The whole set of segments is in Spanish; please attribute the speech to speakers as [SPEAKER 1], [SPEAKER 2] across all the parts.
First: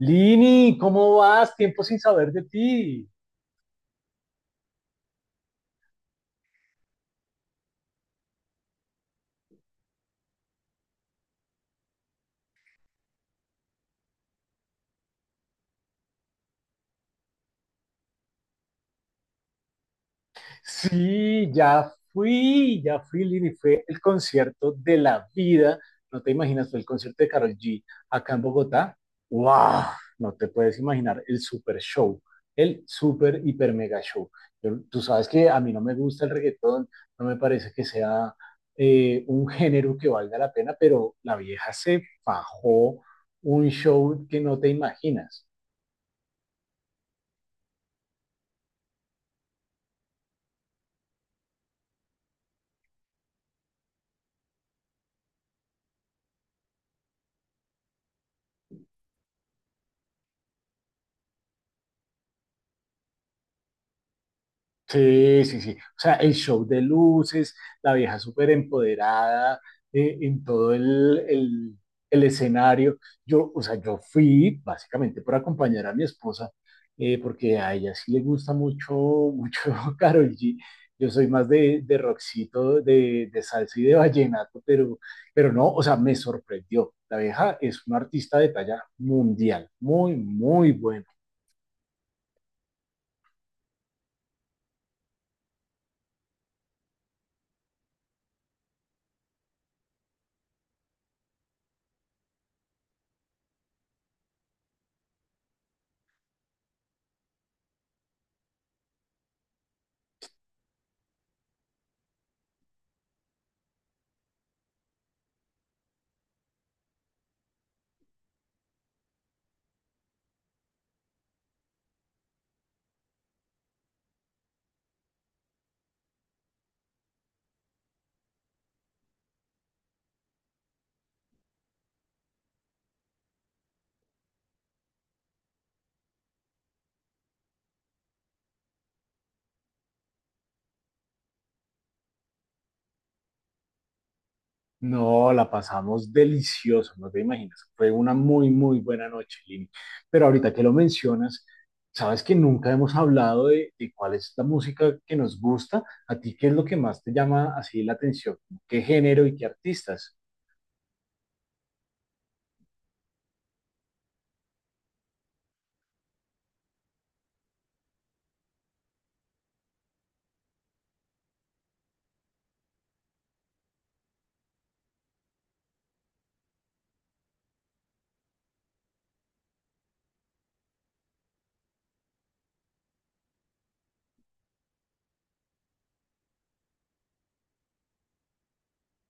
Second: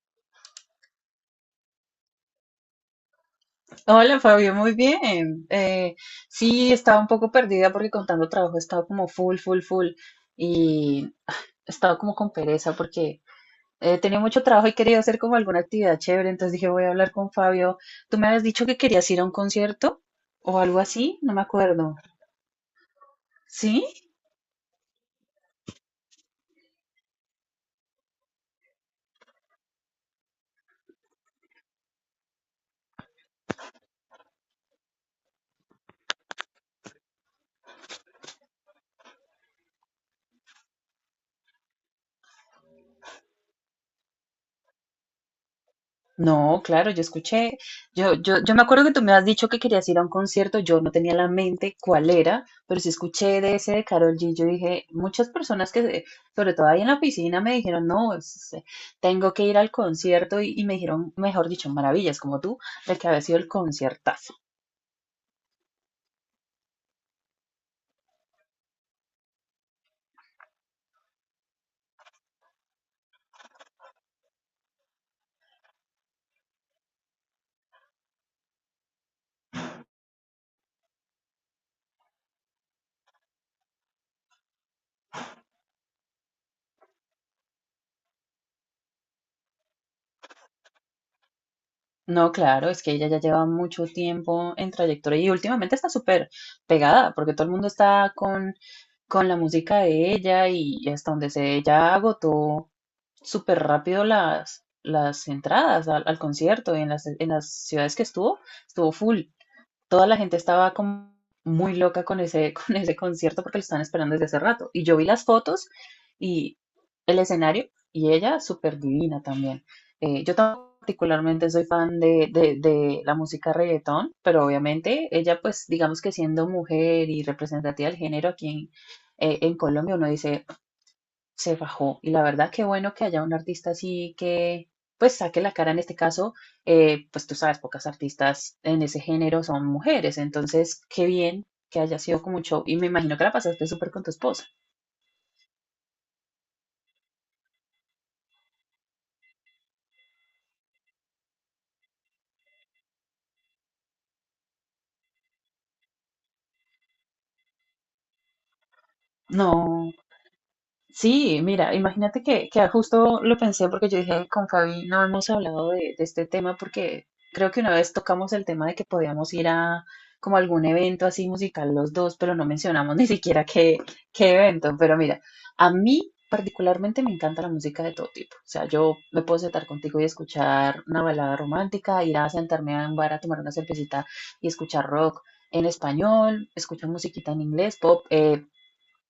[SPEAKER 1] Lini, ¿cómo vas? Tiempo sin saber de ti.
[SPEAKER 2] Hola Fabio, muy bien. Sí, estaba un poco perdida porque contando trabajo he estado como full, full, full y he estado como con pereza porque he tenido mucho trabajo y quería hacer como alguna actividad chévere. Entonces dije, voy a hablar con Fabio. Tú me habías dicho que querías ir a un concierto o algo así, no me
[SPEAKER 1] Sí,
[SPEAKER 2] acuerdo.
[SPEAKER 1] ya fui, Lini.
[SPEAKER 2] ¿Sí?
[SPEAKER 1] Fue el concierto de la vida. No te imaginas, fue el concierto de Karol G acá en Bogotá. ¡Wow! No te puedes imaginar el super show, el super hiper mega show. Tú sabes que a mí no me gusta el reggaetón, no me parece que sea un género que valga la pena, pero la vieja se fajó un show que no te imaginas.
[SPEAKER 2] No, claro, yo escuché, yo me acuerdo que tú me has dicho que querías ir a un concierto. Yo no tenía la mente cuál era, pero sí escuché de ese de Karol G. Yo dije, muchas personas que, sobre todo ahí en la piscina, me dijeron, no, tengo que ir al concierto. Y me dijeron, mejor dicho, maravillas como tú, de que había sido el conciertazo.
[SPEAKER 1] Sí, sí, sí. O sea, el show de luces, la vieja súper empoderada en todo el escenario. Yo, o sea, yo fui básicamente por acompañar a mi esposa, porque a ella sí le gusta mucho, mucho Karol G. Yo soy más de rockcito, de salsa y de vallenato, pero no, o sea, me sorprendió. La vieja es una artista de talla mundial, muy, muy buena.
[SPEAKER 2] No, claro, es que ella ya lleva mucho tiempo en trayectoria y últimamente está súper pegada, porque todo el mundo está con la música de ella, y hasta donde se ella agotó súper rápido las entradas al concierto. Y en las ciudades que estuvo, estuvo full. Toda la gente estaba como muy loca con ese, con ese concierto porque lo estaban esperando desde hace rato. Y yo vi las fotos y el escenario, y ella súper divina también. Yo tampoco particularmente soy fan de la música reggaetón, pero obviamente ella, pues digamos que siendo mujer y representativa del género aquí en Colombia, uno dice, se fajó. Y la verdad, qué bueno que haya un artista así que, pues, saque la cara en este caso. Pues tú sabes, pocas artistas en ese género son mujeres. Entonces, qué bien que haya sido como un show. Y me imagino que la pasaste súper con tu esposa.
[SPEAKER 1] No, la pasamos delicioso, no te imaginas. Fue una muy, muy buena noche, Lini. Pero ahorita que lo mencionas, sabes que nunca hemos hablado de cuál es la música que nos gusta. ¿A ti qué es lo que más te llama así la atención? ¿Qué género y qué
[SPEAKER 2] No.
[SPEAKER 1] artistas?
[SPEAKER 2] Sí, mira, imagínate que justo lo pensé porque yo dije, con Fabi no hemos hablado de este tema, porque creo que una vez tocamos el tema de que podíamos ir a como algún evento así musical los dos, pero no mencionamos ni siquiera qué evento. Pero mira, a mí particularmente me encanta la música de todo tipo. O sea, yo me puedo sentar contigo y escuchar una balada romántica, ir a sentarme a un bar a tomar una cervecita y escuchar rock en español, escuchar musiquita en inglés, pop.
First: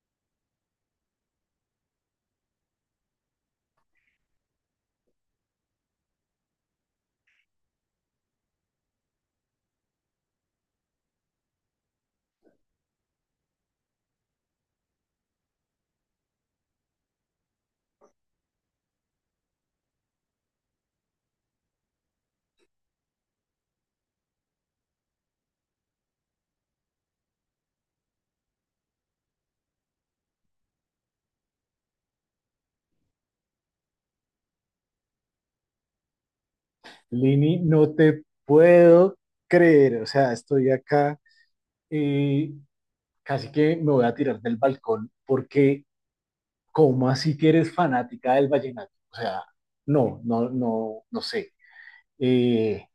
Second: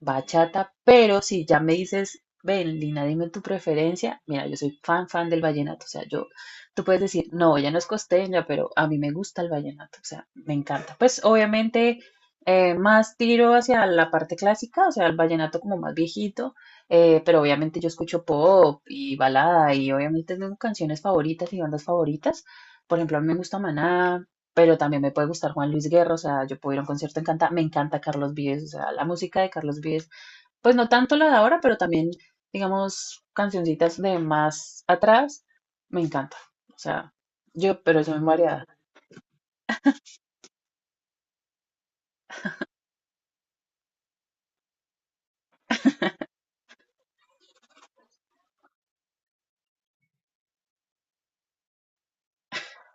[SPEAKER 2] Bachata. Pero si ya me dices, ven, Lina, dime tu preferencia, mira, yo soy fan, fan del vallenato. O sea, yo, tú puedes decir, no, ella no es costeña, pero a mí me gusta el vallenato, o sea, me encanta. Pues obviamente, más tiro hacia la parte clásica, o sea, el vallenato como más viejito. Pero obviamente yo escucho pop y balada, y obviamente tengo canciones favoritas y bandas favoritas. Por ejemplo, a mí me gusta Maná, pero también me puede gustar Juan Luis Guerra. O sea, yo puedo ir a un concierto encanta, me encanta Carlos Vives, o sea, la música de Carlos Vives, pues no tanto la de ahora, pero también, digamos, cancioncitas de más atrás, me encanta. O sea,
[SPEAKER 1] Lini,
[SPEAKER 2] yo,
[SPEAKER 1] no
[SPEAKER 2] pero yo
[SPEAKER 1] te
[SPEAKER 2] me variada,
[SPEAKER 1] puedo creer. O sea, estoy acá y casi que me voy a tirar del balcón porque, ¿cómo así que eres fanática del vallenato? O sea, no, no, no, no sé. Eh,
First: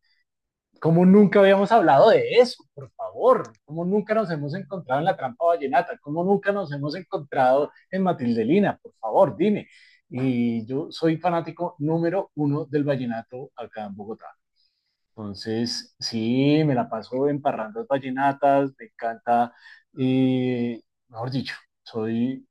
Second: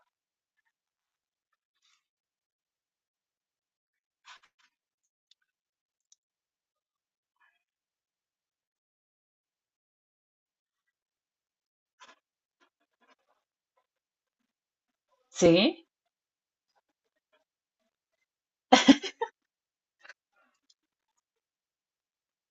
[SPEAKER 1] ¿Cómo nunca habíamos hablado de eso? Por favor, ¿cómo nunca nos hemos encontrado en la trampa vallenata? ¿Cómo nunca nos hemos encontrado en Matildelina? Por favor, dime. Y yo soy fanático número uno del vallenato acá en Bogotá.
[SPEAKER 2] sí,
[SPEAKER 1] Entonces, sí, me la paso en parrandas vallenatas, me encanta. eh, Mejor dicho, soy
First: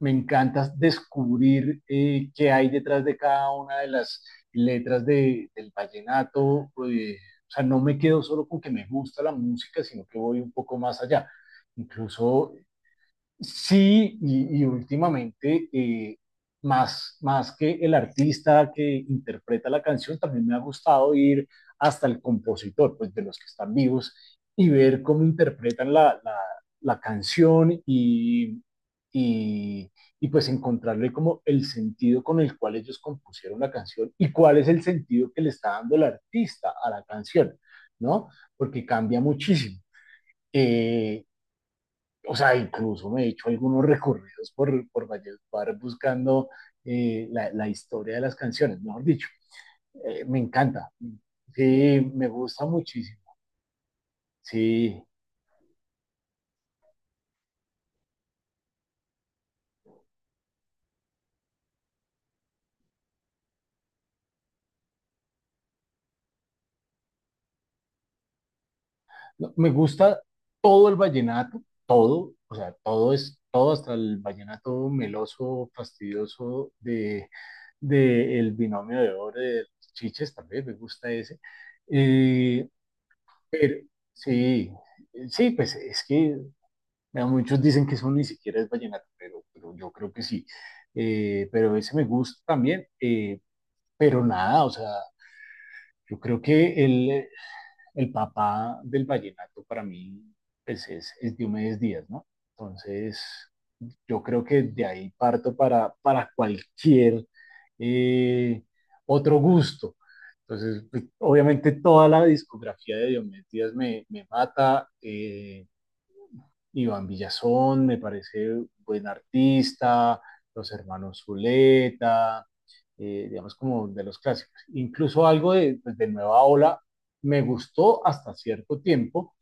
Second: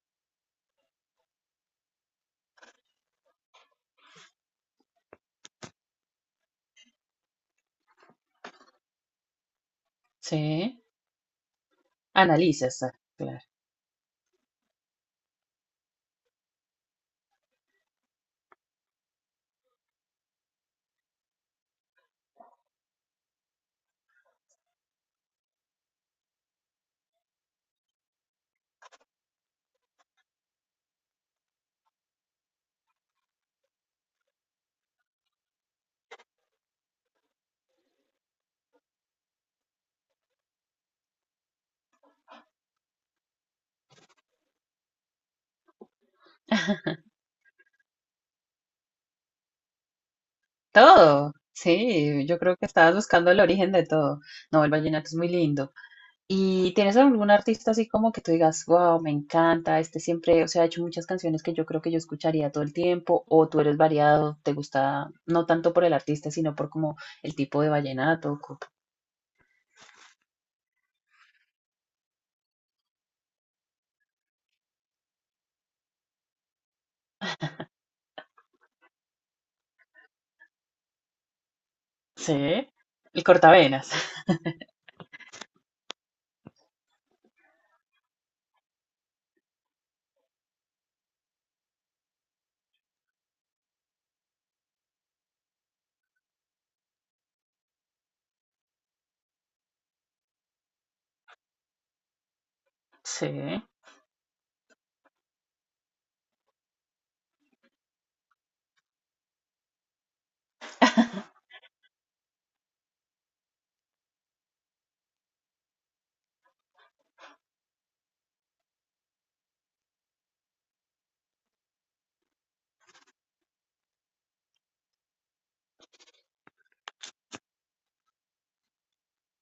[SPEAKER 1] me encanta descubrir qué hay detrás de cada una de las letras del vallenato. O sea, no me quedo solo con que me gusta la música, sino que voy un poco
[SPEAKER 2] sí,
[SPEAKER 1] más allá. Incluso
[SPEAKER 2] analizas, ah, claro,
[SPEAKER 1] Sí, y, últimamente, más, más que el artista que interpreta la canción, también me ha gustado ir hasta el compositor, pues de los que están vivos, y ver cómo interpretan la canción y, y, y pues encontrarle como el sentido con el cual ellos compusieron la canción y cuál es el sentido que le está dando el artista a la canción, ¿no? Porque cambia muchísimo. Eh, o sea, incluso me he hecho algunos recorridos por Valledupar buscando historia de las canciones, mejor dicho. Me encanta,
[SPEAKER 2] todo,
[SPEAKER 1] sí,
[SPEAKER 2] sí,
[SPEAKER 1] me
[SPEAKER 2] yo creo que
[SPEAKER 1] gusta
[SPEAKER 2] estabas buscando
[SPEAKER 1] muchísimo,
[SPEAKER 2] el origen de todo, no, el
[SPEAKER 1] sí.
[SPEAKER 2] vallenato es muy lindo. ¿Y tienes algún artista así como que tú digas, wow, me encanta, este siempre? O sea, ha hecho muchas canciones que yo creo que yo escucharía todo el tiempo, o tú eres variado, te gusta no tanto por el artista, sino por como el tipo de vallenato,
[SPEAKER 1] No, me gusta todo el vallenato, todo, o sea, todo es, todo hasta el vallenato meloso, fastidioso de el binomio de oro de los Chiches, también me gusta ese.
[SPEAKER 2] sí,
[SPEAKER 1] eh,
[SPEAKER 2] el
[SPEAKER 1] pero
[SPEAKER 2] cortavenas,
[SPEAKER 1] sí, sí, pues es que vea, muchos dicen que eso ni siquiera es vallenato, pero yo creo que sí. Pero ese me gusta también. Pero nada, o sea, yo creo que el papá del vallenato para mí pues, es Diomedes Díaz, ¿no? Entonces,
[SPEAKER 2] sí,
[SPEAKER 1] yo creo que de ahí parto para cualquier eh, otro gusto. Entonces, pues, obviamente toda la discografía de Diomedes Díaz me mata. Iván Villazón, me parece un buen artista, los hermanos Zuleta, digamos como de los clásicos. Incluso algo de, pues, de Nueva Ola me gustó hasta cierto tiempo.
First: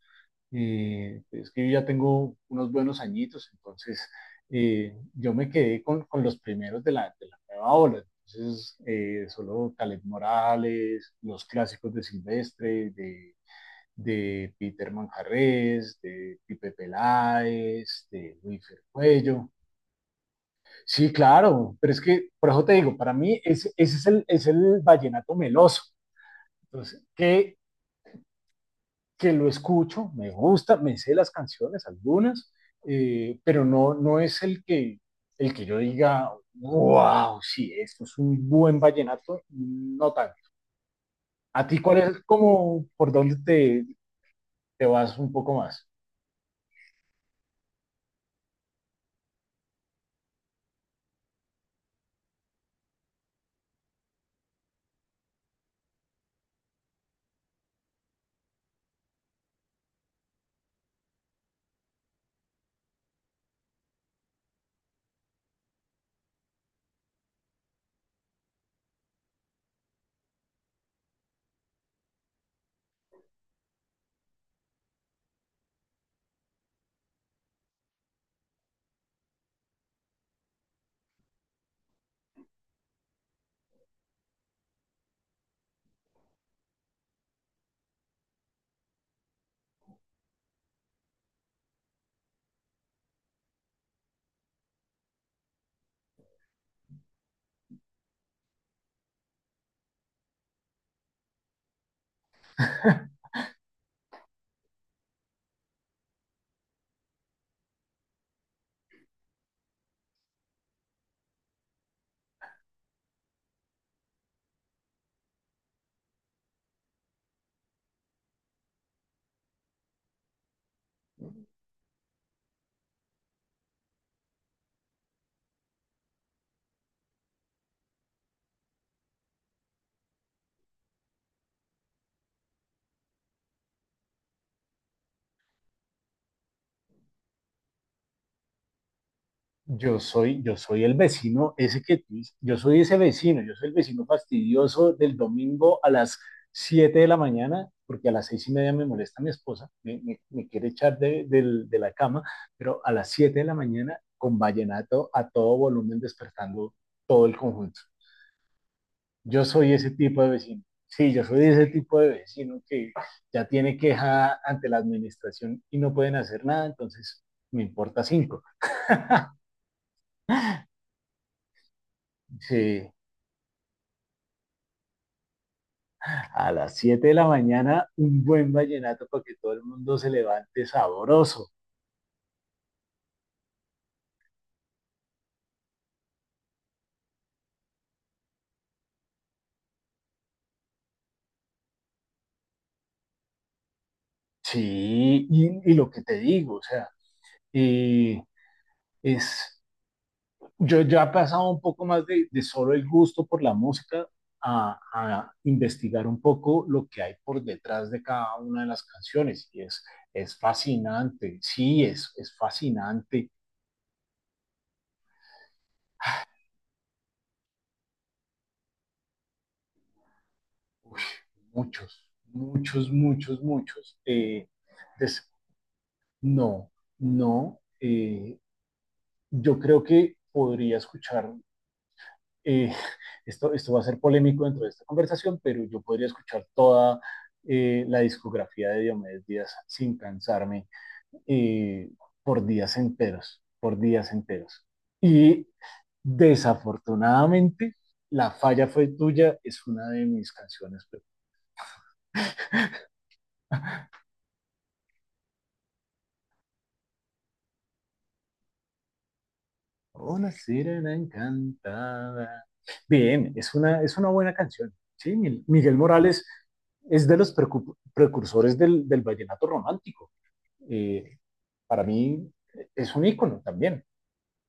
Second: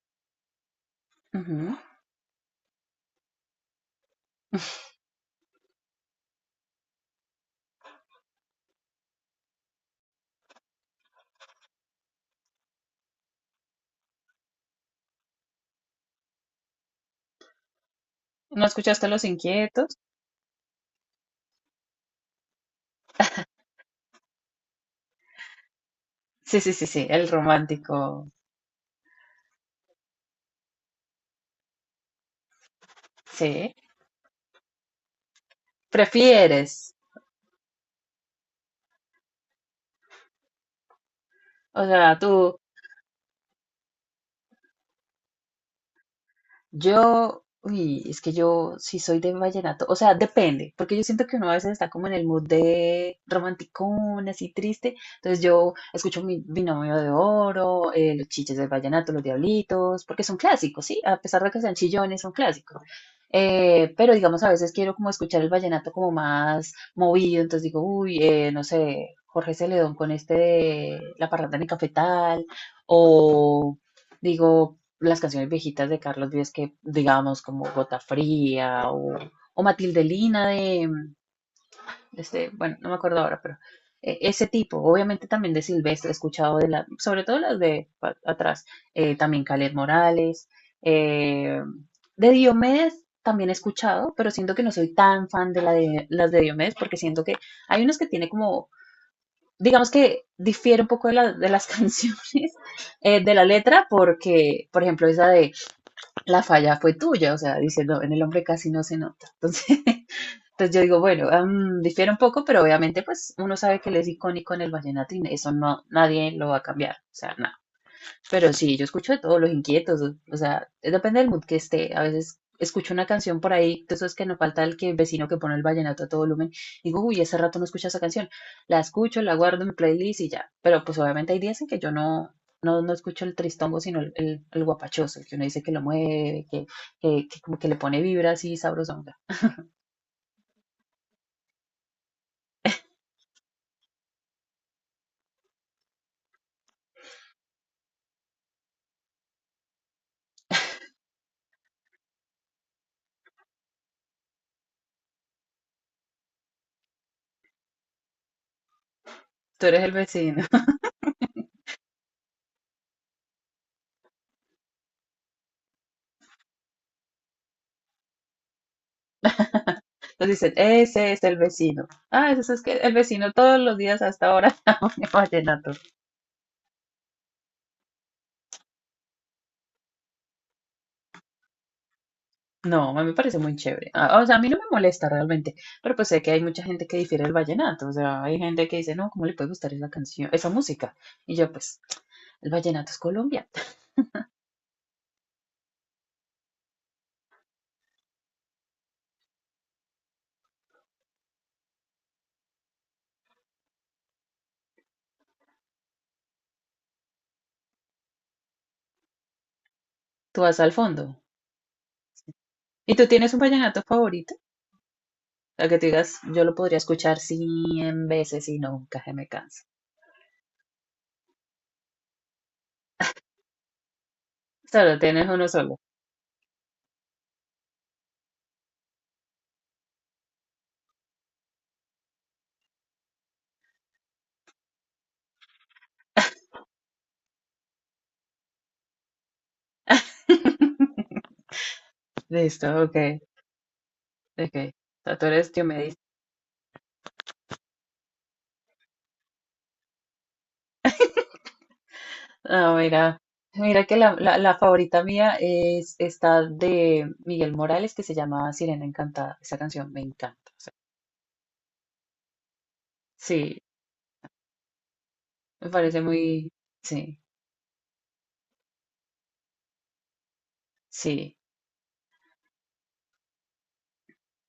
[SPEAKER 1] Es que
[SPEAKER 2] ujú.
[SPEAKER 1] yo ya tengo unos buenos añitos, entonces yo me quedé los primeros de la Nueva Ola. Entonces, solo Caleb Morales, los clásicos de Silvestre, de Peter Manjarres, de Pipe Peláez, de Luis
[SPEAKER 2] ¿No escuchaste Los
[SPEAKER 1] Cuello.
[SPEAKER 2] Inquietos?
[SPEAKER 1] Sí, claro, pero es que, por eso te digo, para mí es el vallenato meloso.
[SPEAKER 2] Sí, sí, sí,
[SPEAKER 1] Entonces,
[SPEAKER 2] sí, el romántico,
[SPEAKER 1] que lo escucho, me gusta, me sé las canciones, algunas, pero
[SPEAKER 2] sí,
[SPEAKER 1] no, no es el que, yo diga,
[SPEAKER 2] prefieres,
[SPEAKER 1] wow, sí, esto es un buen vallenato, no tanto. ¿A ti
[SPEAKER 2] o
[SPEAKER 1] cuál
[SPEAKER 2] sea,
[SPEAKER 1] es
[SPEAKER 2] tú.
[SPEAKER 1] como por dónde te vas un poco más?
[SPEAKER 2] Yo, uy, es que yo sí soy de vallenato, o sea, depende, porque yo siento que uno a veces está como en el mood de romanticón, así triste, entonces yo escucho mi binomio de oro, los chiches del vallenato, los diablitos, porque son clásicos, ¿sí? A pesar de que sean chillones, son clásicos. Pero digamos, a veces quiero como escuchar el vallenato como más movido, entonces digo, uy, no sé, Jorge Celedón con este de La parranda en cafetal, o digo, las canciones viejitas de Carlos Vives que, digamos, como Gota Fría, o Matilde Lina de, este, bueno, no me acuerdo ahora, pero ese tipo, obviamente también de Silvestre, he escuchado de la, sobre todo las de atrás. También Calet Morales. eh, de Diomedes también he escuchado, pero siento que no soy tan fan de la, de las de Diomedes, porque siento que hay unas que tiene como, digamos que difiere un poco de las canciones, de la letra, porque, por ejemplo, esa de la falla fue tuya, o sea, dice, no, en el hombre casi no se nota. Entonces, entonces yo digo, bueno, mm, difiere un poco, pero obviamente pues uno sabe que él es icónico en el vallenato, y eso no, nadie lo va a cambiar, o sea, nada. Pero sí, yo escucho de todos los inquietos, o sea, depende del mood que esté. A veces escucho una canción por ahí, de esos que no falta el que el vecino que pone el vallenato a todo volumen, digo, uy, hace rato no escucho esa canción. La escucho, la guardo en mi playlist y ya. Pero pues obviamente hay días en que yo no escucho el tristongo, sino el guapachoso, el que uno dice que lo mueve, que como que le pone vibra así sabrosonga.
[SPEAKER 1] Yo soy el vecino, ese que tú dices, yo soy ese vecino, yo soy el vecino fastidioso del domingo a las 7 de la mañana, porque a las 6:30 me molesta mi esposa, me quiere echar de la cama, pero a las 7 de la mañana con vallenato a todo volumen despertando todo el conjunto. Yo
[SPEAKER 2] Tú
[SPEAKER 1] soy
[SPEAKER 2] eres
[SPEAKER 1] ese
[SPEAKER 2] el
[SPEAKER 1] tipo de
[SPEAKER 2] vecino.
[SPEAKER 1] vecino. Sí, yo soy ese tipo de vecino que ya tiene queja ante la administración y no pueden hacer nada, entonces me importa cinco.
[SPEAKER 2] Entonces dicen, ese es el vecino. Ah, eso es que
[SPEAKER 1] Sí,
[SPEAKER 2] el vecino todos los días hasta ahora pone vallenato.
[SPEAKER 1] a las 7 de la mañana, un buen vallenato para que todo el mundo se levante sabroso.
[SPEAKER 2] No, a mí me parece muy chévere. Ah, o sea, a mí no me molesta realmente, pero pues sé que hay mucha gente que difiere del vallenato. O sea, hay gente que dice, no, ¿cómo le puede gustar esa canción, esa música? Y yo, pues, el vallenato es Colombia.
[SPEAKER 1] Sí, y, lo que te digo, o sea, y es, yo ya he pasado un poco más de solo el gusto por la música a investigar un poco lo que hay por detrás de cada una de las canciones. Y es
[SPEAKER 2] Tú vas al fondo.
[SPEAKER 1] fascinante, sí, es
[SPEAKER 2] ¿Y tú
[SPEAKER 1] fascinante.
[SPEAKER 2] tienes un vallenato favorito? A que tú digas, yo lo podría escuchar 100 veces y nunca se me cansa.
[SPEAKER 1] Uy, muchos, muchos, muchos, muchos.
[SPEAKER 2] Solo tienes
[SPEAKER 1] Entonces,
[SPEAKER 2] uno solo.
[SPEAKER 1] no, no, yo creo que podría eh, esto va a ser polémico dentro de esta conversación, pero yo podría escuchar toda la discografía de Diomedes Díaz sin cansarme. eh, por
[SPEAKER 2] Listo,
[SPEAKER 1] días
[SPEAKER 2] ok,
[SPEAKER 1] enteros, por días
[SPEAKER 2] ok.
[SPEAKER 1] enteros.
[SPEAKER 2] O sea, tú
[SPEAKER 1] Y
[SPEAKER 2] eres Diomedes.
[SPEAKER 1] desafortunadamente, La falla fue tuya es una de mis canciones.
[SPEAKER 2] Ah, mira, mira que la, la favorita mía es esta de Miguel Morales, que se llama Sirena Encantada. Esa canción me
[SPEAKER 1] Una
[SPEAKER 2] encanta. O sea,
[SPEAKER 1] sirena encantada. Bien,
[SPEAKER 2] sí,
[SPEAKER 1] es una buena canción. Sí, Mil-
[SPEAKER 2] me
[SPEAKER 1] Miguel
[SPEAKER 2] parece
[SPEAKER 1] Morales
[SPEAKER 2] muy,
[SPEAKER 1] es de
[SPEAKER 2] sí,
[SPEAKER 1] los precursores del vallenato romántico. Eh,
[SPEAKER 2] sí,
[SPEAKER 1] para mí es un ícono también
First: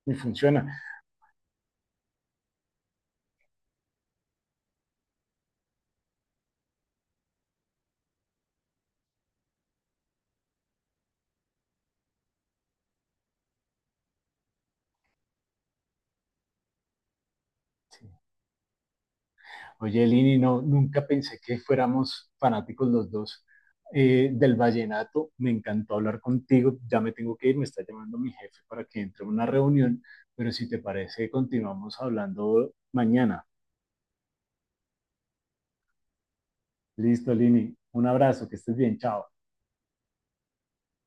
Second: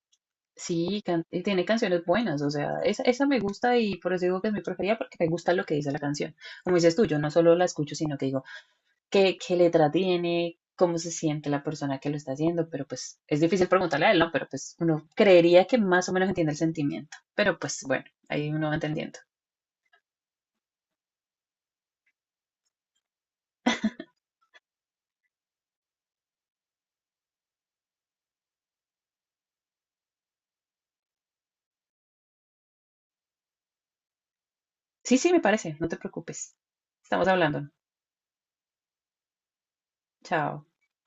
[SPEAKER 1] y funciona.
[SPEAKER 2] sí, y tiene canciones buenas, o sea, esa me gusta, y por eso digo que es mi preferida porque me gusta lo que dice la canción. Como dices tú, yo no solo la escucho, sino que digo, qué, qué letra tiene, cómo se siente la persona que lo está haciendo, pero pues es difícil preguntarle a él, ¿no? Pero pues uno creería que más o menos entiende el sentimiento, pero pues bueno,
[SPEAKER 1] Sí.
[SPEAKER 2] ahí uno va entendiendo.
[SPEAKER 1] Oye, Lini, no, nunca pensé que fuéramos fanáticos los dos del vallenato. Me encantó hablar contigo. Ya me tengo que ir, me está llamando mi jefe para que entre a una reunión, pero si te parece, continuamos hablando mañana.
[SPEAKER 2] Sí, sí, me parece, no te preocupes. Estamos
[SPEAKER 1] Listo,
[SPEAKER 2] hablando.
[SPEAKER 1] Lini. Un abrazo, que estés bien, chao.
[SPEAKER 2] Chao.